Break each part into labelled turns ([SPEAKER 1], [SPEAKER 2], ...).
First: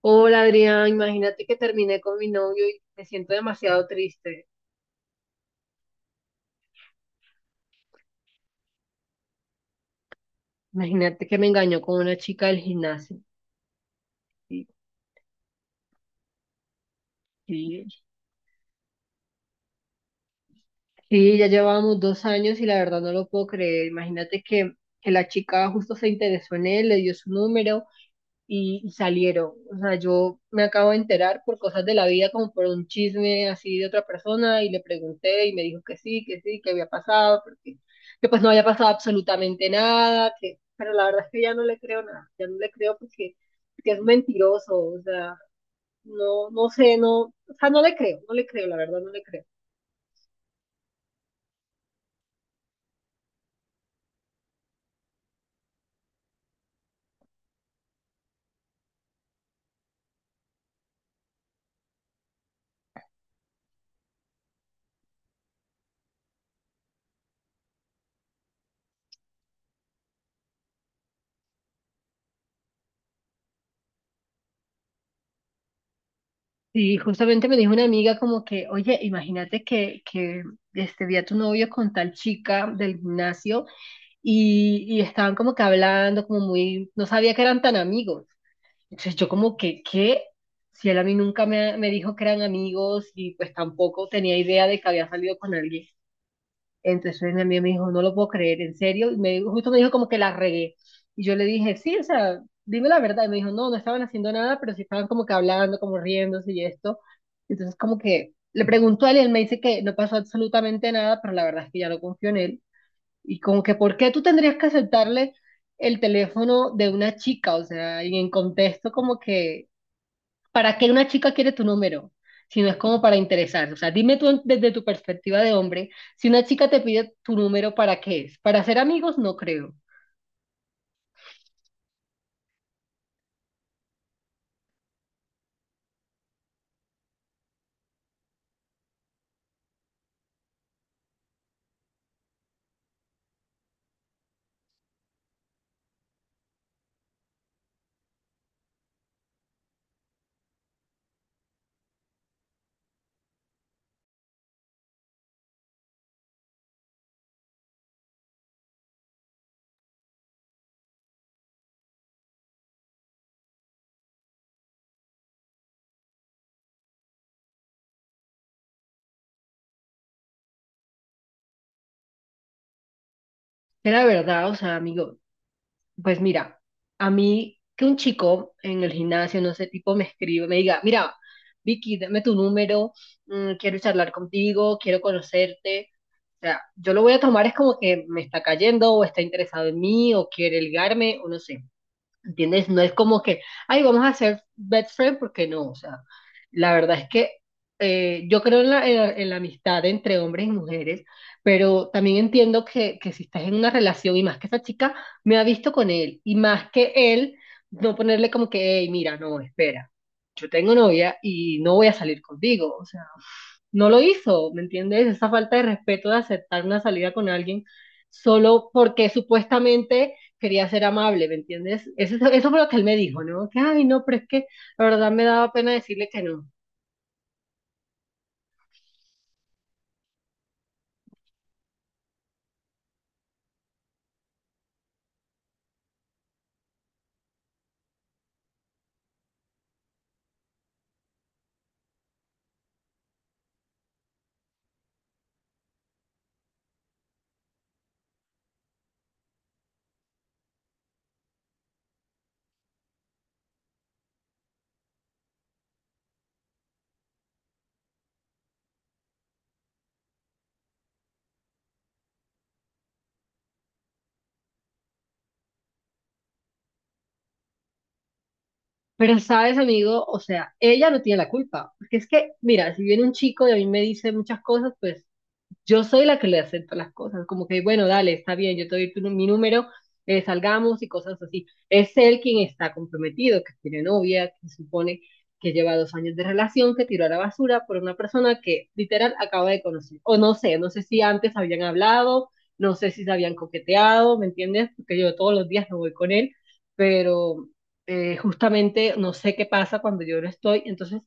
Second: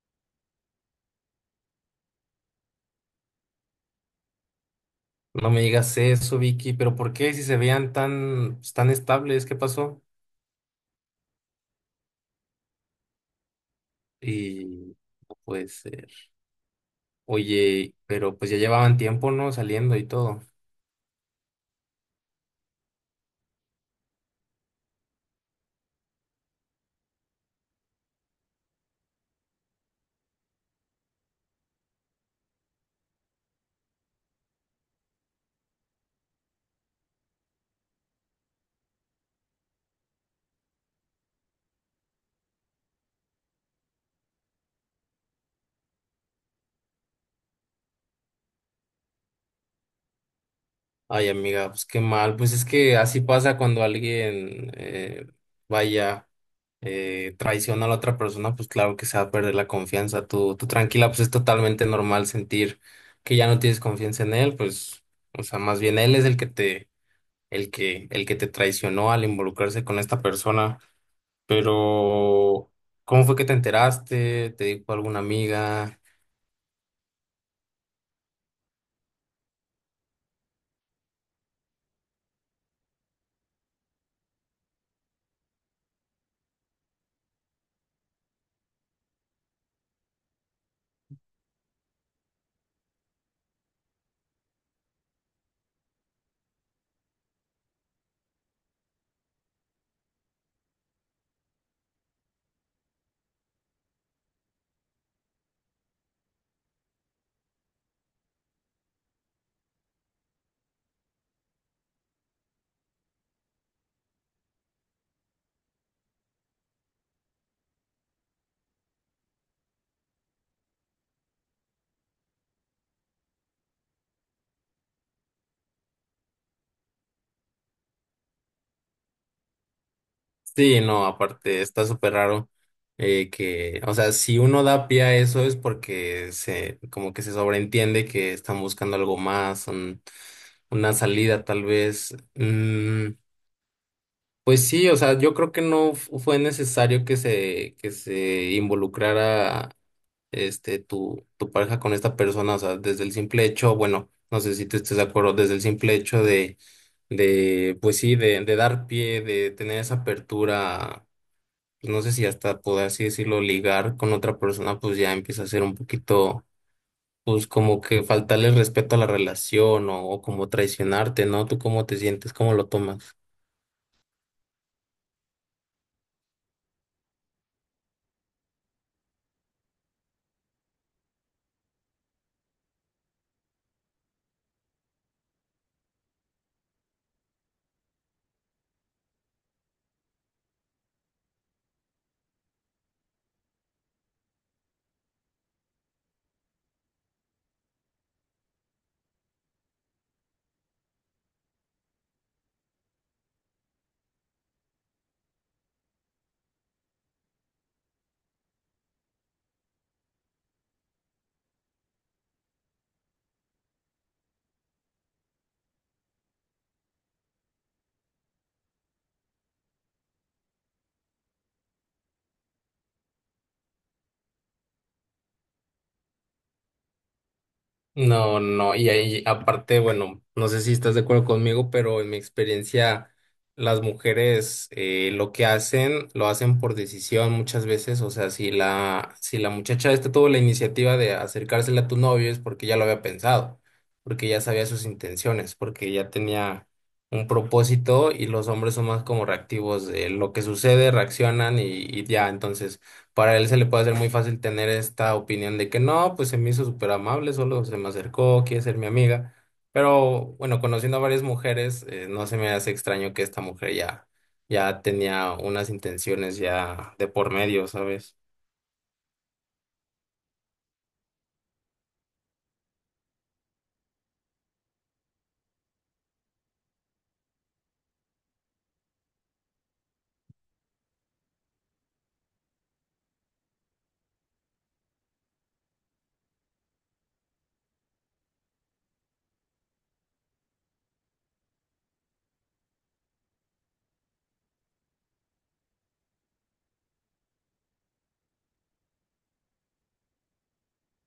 [SPEAKER 1] Hola Adrián, imagínate que terminé con mi novio y me siento demasiado triste.
[SPEAKER 2] No me digas eso, Vicky, pero ¿por qué si se veían tan, pues, tan estables? ¿Qué pasó?
[SPEAKER 1] Imagínate que me engañó con una chica del gimnasio. Sí,
[SPEAKER 2] Y no puede ser.
[SPEAKER 1] sí.
[SPEAKER 2] Oye, pero pues ya llevaban tiempo, ¿no? Saliendo y todo.
[SPEAKER 1] Sí, ya llevábamos 2 años y la verdad no lo puedo creer. Imagínate que, la chica justo se interesó en él, le dio su número y salieron. O sea, yo me acabo de enterar por cosas de la vida, como por un chisme así de otra persona, y le pregunté y me dijo que sí, que sí, que había pasado, que pues no había pasado absolutamente nada, que, pero la verdad es que ya no le creo nada, ya no le creo porque es mentiroso. O sea, no, no sé. No, o sea, no le creo, no le creo, la verdad no le creo.
[SPEAKER 2] Ay, amiga, pues qué mal. Pues es que así pasa cuando alguien vaya, traiciona a la otra persona, pues claro que se va a perder la confianza. Tú tranquila, pues es totalmente normal sentir que ya no tienes confianza en él, pues, o sea, más bien él es el que te traicionó al involucrarse con esta persona. Pero, ¿cómo fue que te enteraste? ¿Te dijo alguna amiga?
[SPEAKER 1] Sí, justamente me dijo una amiga como que, oye, imagínate que, que vi a tu novio con tal chica del gimnasio y estaban como que hablando, como muy, no sabía que eran tan amigos. Entonces yo como que, ¿qué? Si él a mí nunca me dijo que eran amigos y pues tampoco tenía idea de que había salido con alguien. Entonces mi amiga me dijo, no lo puedo creer, en serio. Justo me dijo como que la regué. Y yo le dije, sí, o sea, dime la verdad. Y me dijo, no, no estaban haciendo nada, pero sí estaban como que hablando, como riéndose y esto. Entonces como que le preguntó a él y él me dice que no pasó absolutamente nada, pero la verdad es que ya no confío en él. Y como que, ¿por qué tú tendrías que aceptarle el teléfono de una chica? O sea, y en contexto como que, ¿para qué una chica quiere tu número? Si no es como para interesarse. O sea, dime tú desde tu perspectiva de hombre, si una chica te pide tu número, ¿para qué es? ¿Para ser amigos? No creo.
[SPEAKER 2] Sí, no, aparte está súper raro, que, o sea, si uno da pie a eso es porque se, como que se sobreentiende que están buscando algo más, una salida tal vez. Pues sí, o sea, yo creo que no fu- fue necesario que se involucrara, tu, tu pareja con esta persona, o sea, desde el simple hecho, bueno, no sé si tú estés de acuerdo, desde el simple hecho de, pues sí, de dar pie, de tener esa apertura, pues no sé si hasta poder así decirlo, ligar con otra persona, pues ya empieza a ser un poquito, pues como que faltarle respeto a la relación o como traicionarte, ¿no? ¿Tú cómo te sientes? ¿Cómo lo tomas?
[SPEAKER 1] Era verdad, o sea, amigo. Pues mira, a mí que un chico en el gimnasio, no sé, tipo me escribe, me diga, mira, Vicky, dame tu número, quiero charlar contigo, quiero conocerte. O sea, yo lo voy a tomar es como que me está cayendo o está interesado en mí o quiere ligarme o no sé. ¿Entiendes? No es como que, ay, vamos a hacer best friend porque no. O sea, la verdad es que yo creo en la, en la amistad entre hombres y mujeres, pero también entiendo que si estás en una relación y más que esa chica me ha visto con él y más que él, no ponerle como que, hey, mira, no, espera, yo tengo novia y no voy a salir contigo. O sea, no lo hizo, ¿me entiendes? Esa falta de respeto de aceptar una salida con alguien solo porque supuestamente quería ser amable, ¿me entiendes? Eso fue lo que él me dijo, ¿no? Que, ay, no, pero es que la verdad me daba pena decirle que no.
[SPEAKER 2] No, no, y ahí aparte, bueno, no sé si estás de acuerdo conmigo, pero en mi experiencia, las mujeres, lo que hacen, lo hacen por decisión muchas veces. O sea, si la, si la muchacha esta tuvo la iniciativa de acercársela a tu novio es porque ya lo había pensado, porque ya sabía sus intenciones, porque ya tenía un propósito, y los hombres son más como reactivos de lo que sucede, reaccionan y ya, entonces para él se le puede hacer muy fácil tener esta opinión de que no, pues se me hizo súper amable, solo se me acercó, quiere ser mi amiga. Pero bueno, conociendo a varias mujeres, no se me hace extraño que esta mujer ya, ya tenía unas intenciones ya de por medio, ¿sabes?
[SPEAKER 1] Pero sabes, amigo, o sea, ella no tiene la culpa, porque es que, mira, si viene un chico y a mí me dice muchas cosas, pues yo soy la que le acepto las cosas, como que, bueno, dale, está bien, yo te doy tu, mi número, salgamos y cosas así. Es él quien está comprometido, que tiene novia, que supone que lleva 2 años de relación, que tiró a la basura por una persona que literal acaba de conocer. O no sé, no sé si antes habían hablado, no sé si se habían coqueteado, ¿me entiendes? Porque yo todos los días no voy con él, pero justamente no sé qué pasa cuando yo no estoy. Entonces,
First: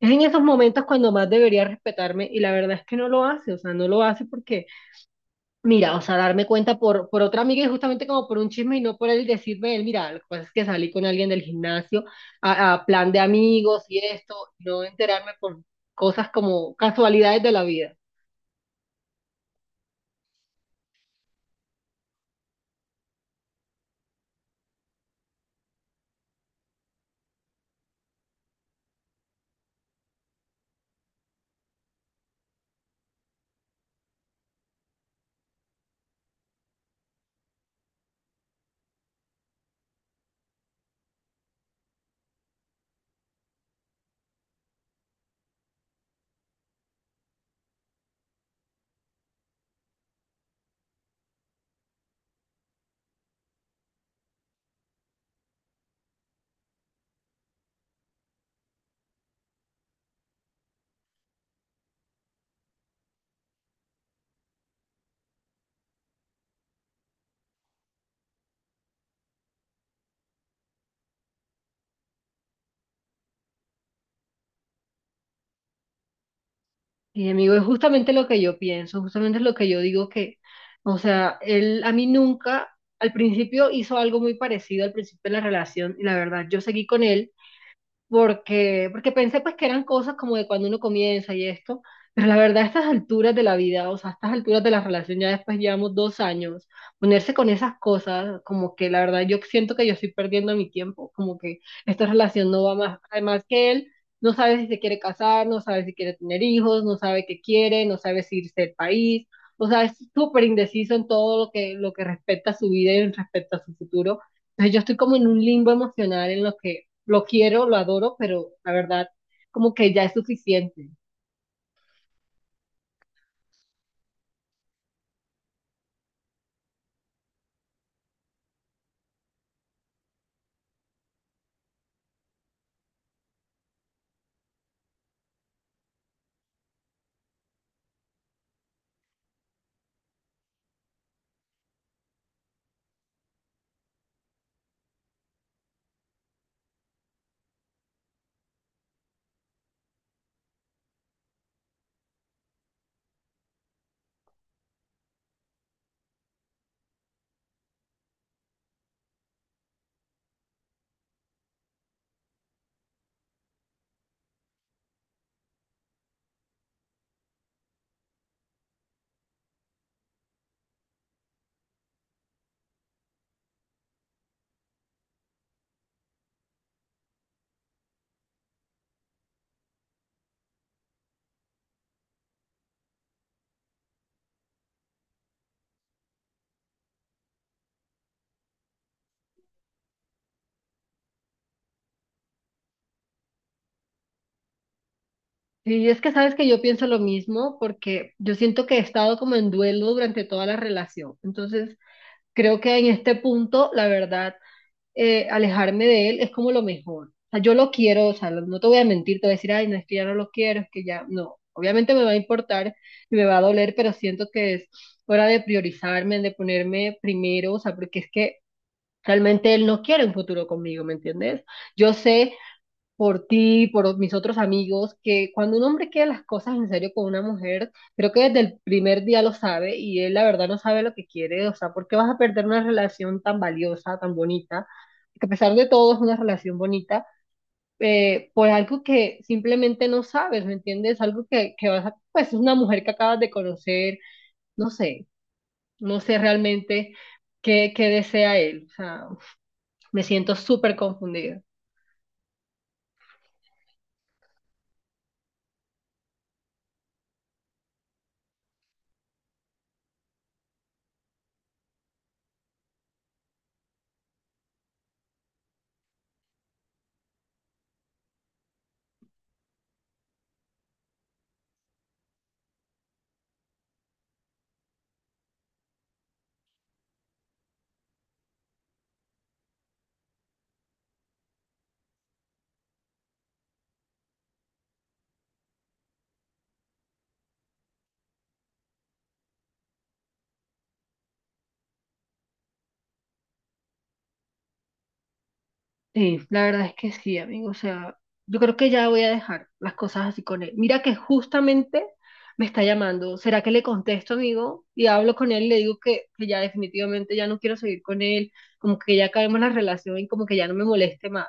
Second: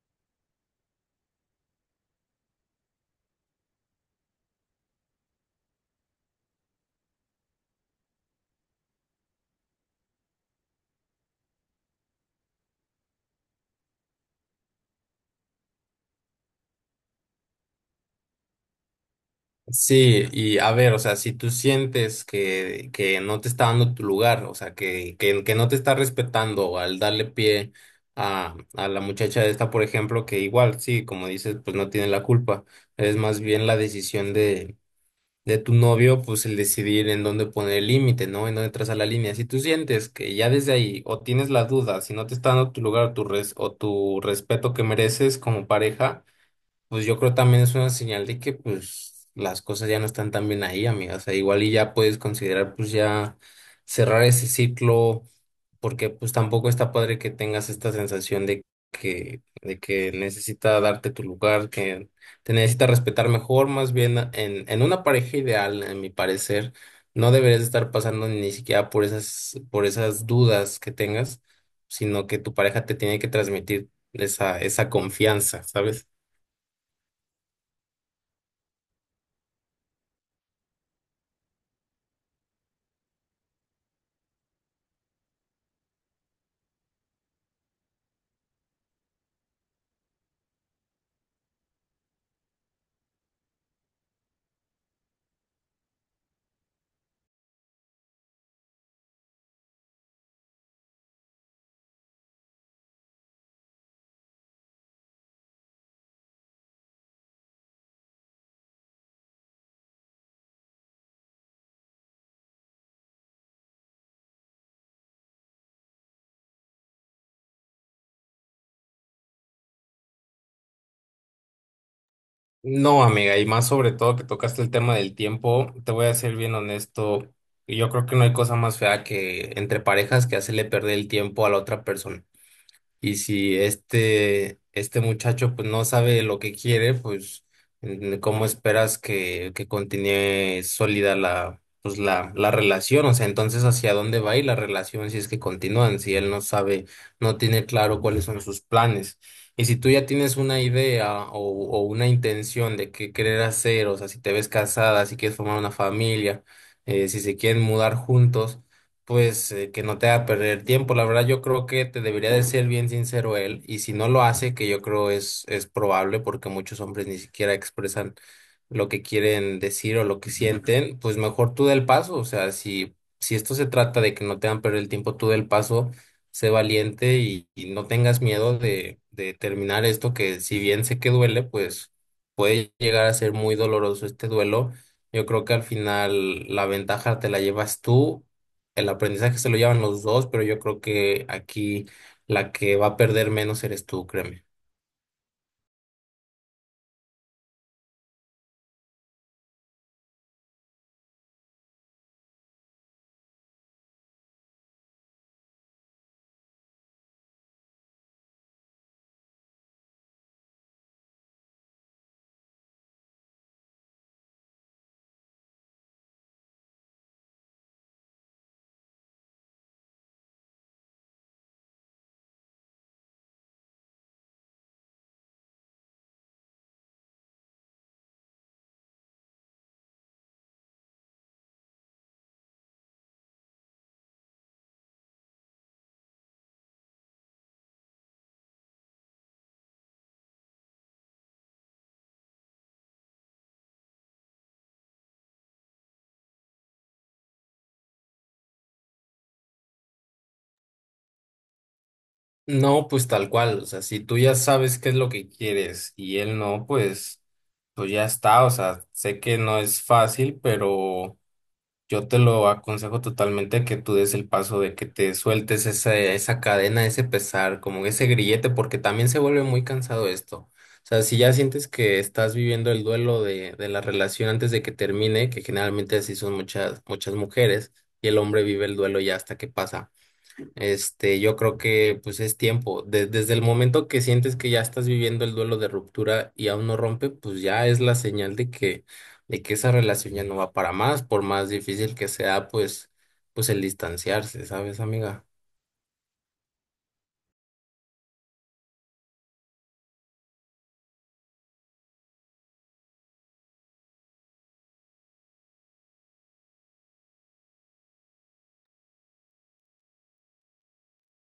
[SPEAKER 1] es en esos momentos cuando más debería respetarme y la verdad es que no lo hace. O sea, no lo hace porque, mira, o sea, darme cuenta por otra amiga y justamente como por un chisme y no por él decirme, él, mira, lo que pasa es que salí con alguien del gimnasio a plan de amigos y esto, no enterarme por cosas como casualidades de la vida.
[SPEAKER 2] Sí, y a ver, o sea, si tú sientes que no te está dando tu lugar, o sea, que no te está respetando al darle pie a la muchacha esta, por ejemplo, que igual, sí, como dices, pues no tiene la culpa, es más bien la decisión de tu novio, pues el decidir en dónde poner el límite, ¿no? En dónde trazar la línea. Si tú sientes que ya desde ahí o tienes la duda, si no te está dando tu lugar o tu, o tu respeto que mereces como pareja, pues yo creo también es una señal de que pues las cosas ya no están tan bien ahí, amiga. O sea, igual y ya puedes considerar pues ya cerrar ese ciclo, porque pues tampoco está padre que tengas esta sensación de que necesita darte tu lugar, que te necesita respetar mejor, más bien en una pareja ideal, en mi parecer, no deberías estar pasando ni siquiera por esas dudas que tengas, sino que tu pareja te tiene que transmitir esa, esa confianza, ¿sabes?
[SPEAKER 1] Y amigo, es justamente lo que yo pienso, justamente es lo que yo digo que, o sea, él a mí nunca, al principio hizo algo muy parecido al principio de la relación y la verdad, yo seguí con él porque, porque pensé pues que eran cosas como de cuando uno comienza y esto, pero la verdad a estas alturas de la vida, o sea, a estas alturas de la relación, ya después llevamos 2 años, ponerse con esas cosas, como que la verdad yo siento que yo estoy perdiendo mi tiempo, como que esta relación no va más. Además, que él no sabe si se quiere casar, no sabe si quiere tener hijos, no sabe qué quiere, no sabe si irse del país. O sea, es súper indeciso en todo lo que respecta a su vida y respecto a su futuro. Entonces yo estoy como en un limbo emocional en lo que lo quiero, lo adoro, pero la verdad, como que ya es suficiente.
[SPEAKER 2] No, amiga, y más sobre todo que tocaste el tema del tiempo, te voy a ser bien honesto, yo creo que no hay cosa más fea que entre parejas que hacerle perder el tiempo a la otra persona. Y si este, este muchacho pues no sabe lo que quiere, pues, ¿cómo esperas que continúe sólida la, pues, la relación? O sea, entonces ¿hacia dónde va a ir la relación si es que continúan? Si él no sabe, no tiene claro cuáles son sus planes. Y si tú ya tienes una idea o una intención de qué querer hacer, o sea, si te ves casada, si quieres formar una familia, si se quieren mudar juntos, pues que no te haga perder tiempo. La verdad, yo creo que te debería de ser bien sincero él, y si no lo hace, que yo creo es probable porque muchos hombres ni siquiera expresan lo que quieren decir o lo que sienten, pues mejor tú da el paso. O sea, si, si esto se trata de que no te hagan perder el tiempo, tú da el paso, sé valiente y no tengas miedo de terminar esto, que si bien sé que duele, pues puede llegar a ser muy doloroso este duelo. Yo creo que al final la ventaja te la llevas tú, el aprendizaje se lo llevan los dos, pero yo creo que aquí la que va a perder menos eres tú, créeme.
[SPEAKER 1] Y es que sabes que yo pienso lo mismo porque yo siento que he estado como en duelo durante toda la relación. Entonces, creo que en este punto, la verdad, alejarme de él es como lo mejor. O sea, yo lo quiero, o sea, no te voy a mentir, te voy a decir, ay, no, es que ya no lo quiero, es que ya, no. Obviamente me va a importar y me va a doler, pero siento que es hora de priorizarme, de ponerme primero. O sea, porque es que realmente él no quiere un futuro conmigo, ¿me entiendes? Yo sé por ti, por mis otros amigos, que cuando un hombre quiere las cosas en serio con una mujer, creo que desde el primer día lo sabe y él la verdad no sabe lo que quiere. O sea, ¿por qué vas a perder una relación tan valiosa, tan bonita? Que a pesar de todo es una relación bonita, por algo que simplemente no sabes, ¿me entiendes? Algo que vas a, pues es una mujer que acabas de conocer, no sé, no sé realmente qué desea él. O sea, me siento súper confundida.
[SPEAKER 2] No, pues tal cual, o sea, si tú ya sabes qué es lo que quieres y él no, pues, pues ya está, o sea, sé que no es fácil, pero... Yo te lo aconsejo totalmente que tú des el paso de que te sueltes esa, esa cadena, ese pesar, como ese grillete, porque también se vuelve muy cansado esto. O sea, si ya sientes que estás viviendo el duelo de la relación antes de que termine, que generalmente así son muchas, muchas mujeres, y el hombre vive el duelo ya hasta que pasa. Yo creo que pues es tiempo. Desde el momento que sientes que ya estás viviendo el duelo de ruptura y aún no rompe, pues ya es la señal de que esa relación ya no va para más, por más difícil que sea, pues, pues el distanciarse, ¿sabes, amiga?
[SPEAKER 1] Sí, la verdad es que sí, amigo. O sea, yo creo que ya voy a dejar las cosas así con él. Mira que justamente me está llamando. ¿Será que le contesto, amigo? Y hablo con él y le digo que ya definitivamente ya no quiero seguir con él, como que ya acabemos la relación y como que ya no me moleste más.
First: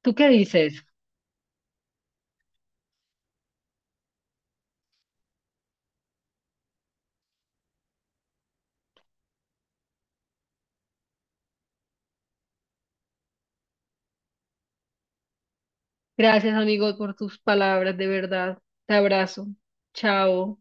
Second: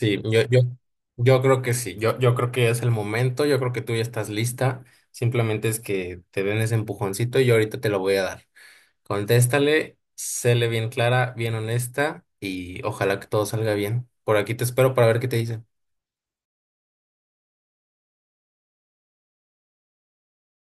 [SPEAKER 1] ¿Tú qué
[SPEAKER 2] yo, yo,
[SPEAKER 1] dices?
[SPEAKER 2] yo, creo que sí. Yo creo que es el momento, yo creo que tú ya estás lista. Simplemente es que te den ese empujoncito y yo ahorita te lo voy a dar. Contéstale, séle bien clara, bien honesta y ojalá que todo salga bien. Por aquí te espero para ver qué te dice.
[SPEAKER 1] Gracias, amigo, por tus palabras, de verdad. Te abrazo. Chao.